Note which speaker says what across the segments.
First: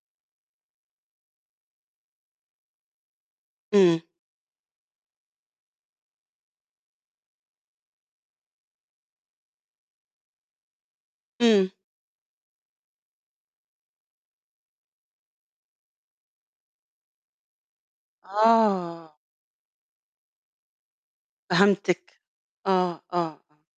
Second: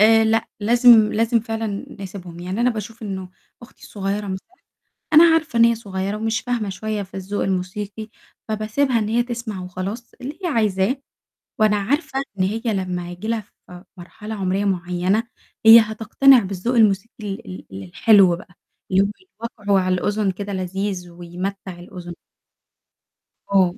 Speaker 1: آآ، لأ، لازم لازم فعلًا نسيبهم، يعني أنا باشوف إنه أختي
Speaker 2: امم.
Speaker 1: صغيرة مثلًا أنا عارفة إن هي صغيرة، ومش فاهمة شوية في الذوق الموسيقي، فباسيبها إن هي تسمع وخلاص، اللي هي عايزاه،
Speaker 2: امم.
Speaker 1: وأنا عارفة إن هي لمّا هييجي لها ف مرحلة عمرية معيّنة، هي هتقتنع بالذوق الموسيقي ال ال الحلو بقى، اللي هو
Speaker 2: آه.
Speaker 1: وَقعُه على الأذن كده لذيذ، ويمتّع الأذن.
Speaker 2: فهمتِك، آه، آه،
Speaker 1: آه.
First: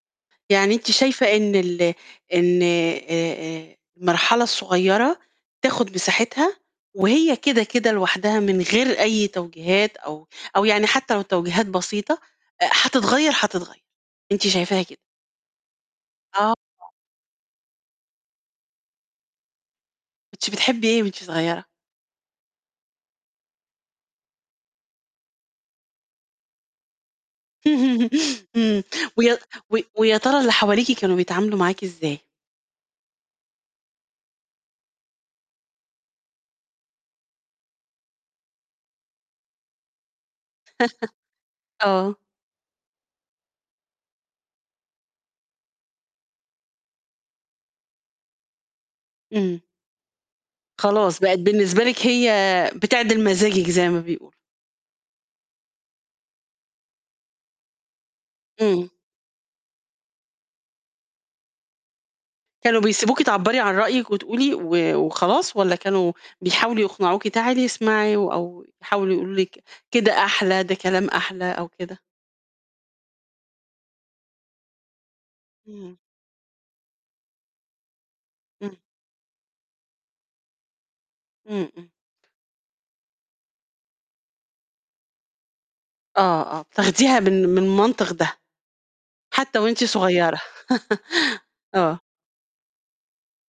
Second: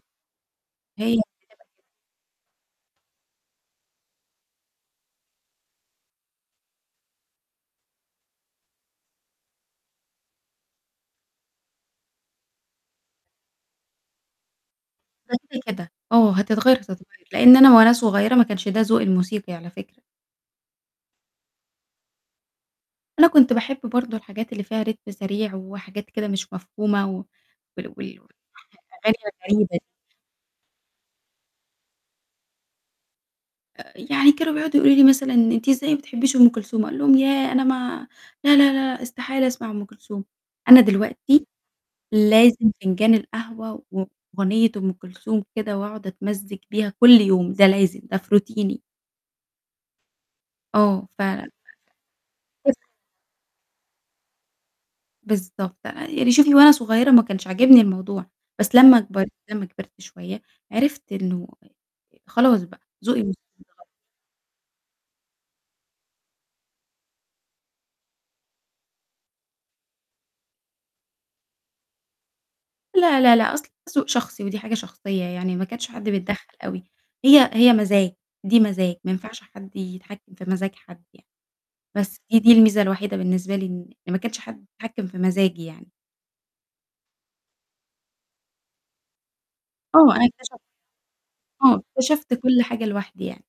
Speaker 2: يعني أنتِ
Speaker 1: هي
Speaker 2: شايفة
Speaker 1: بتبقى
Speaker 2: إن
Speaker 1: كده
Speaker 2: ال إن آآ، آآ، المرحلة الصغيرة بتاخد مساحتها، وهي كده، كده لوحدها، من غير أي توجيهات، أو أو يعني حتّى لو توجيهات بسيطة، أ هتتغيّر، هتتغيّر، أنتِ شايفاها كده؟
Speaker 1: بس كده، آه،
Speaker 2: آه.
Speaker 1: هتتغيّر، هتتغيّر لأن أنا وأنا صغيرة، ما كنش ده ذوقي الموسيقي على فكرة.
Speaker 2: كنتِ بتحبي إيه وأنتِ صغيرة؟
Speaker 1: أنا كنت باحب برضه الحاجات اللي فيها rhythm سريع، وحاجات كده مش مفهومة، و وال وال
Speaker 2: امم، ويا
Speaker 1: [unintelligible]
Speaker 2: و
Speaker 1: بعيدة.
Speaker 2: ويا ترى اللي حواليكِ كانوا بيتعاملوا معاكِ إزاي؟
Speaker 1: آآ، يعني كانوا بيقعدوا يقولوا لي مثلًا: "أنتِ إزاي ما بتحبيش أم كلثوم؟" أقول لهم: "ياه! أنا ما لأ، لأ، لأ، استحالة أسمع أم كلثوم." أنا دلوقتي
Speaker 2: آه.
Speaker 1: لازم فنجان القهوة وأغنية أم كلثوم كده، وأقعد أتمزج بيها كلّ يوم، ده لازم، ده في روتيني.
Speaker 2: امم.
Speaker 1: آه،
Speaker 2: خلاص بقت
Speaker 1: فعلًا.
Speaker 2: بالنسبة لِك هي
Speaker 1: [unintelligible]
Speaker 2: بتعدل مزاجِك زَي ما بيقولوا.
Speaker 1: بالضبط، آآ، يعني شوفي، وأنا صغيرة ما كانش عاجبني الموضوع، بس
Speaker 2: امم.
Speaker 1: لمّا أكبر لمّا كبرت شوية، عرفت إنه خلاص
Speaker 2: كانوا
Speaker 1: بقى ذوقي
Speaker 2: بيسيبوكِ
Speaker 1: الموسيقي
Speaker 2: تعبّري عن
Speaker 1: اتغيّر.
Speaker 2: رأيِك، وتقولي و وخلاص، والّا كانوا بيحاولوا يقنعوكِ "تعالي اسمعي." أو يحاولوا يقولوا لِك: "كده أحلى، ده كلام أحلى." أو كده؟
Speaker 1: لأ، لأ، لأ، أصل ده ذوق شخصي، ودي حاجة شخصية، يعني ما كانش
Speaker 2: امم.
Speaker 1: حد بيتدخل أوي، هي هي مزاج، دي
Speaker 2: امم.
Speaker 1: مزاج ما ينفعش حد يتحكّ في مزاج حد يعني،
Speaker 2: امم، امم.
Speaker 1: بس دي دي الميزة الوحيدة بالنسبة لي، إن ما كانش حد بيتحكّم في مزاجي يعني.
Speaker 2: آه، آه، تاخديها من من منطق ده، حتى وأنتِ
Speaker 1: آه، أنا
Speaker 2: صغيرة.
Speaker 1: اكتشفت آه،
Speaker 2: آه.
Speaker 1: اكتشفت كلّ حاجة لوحدي يعني.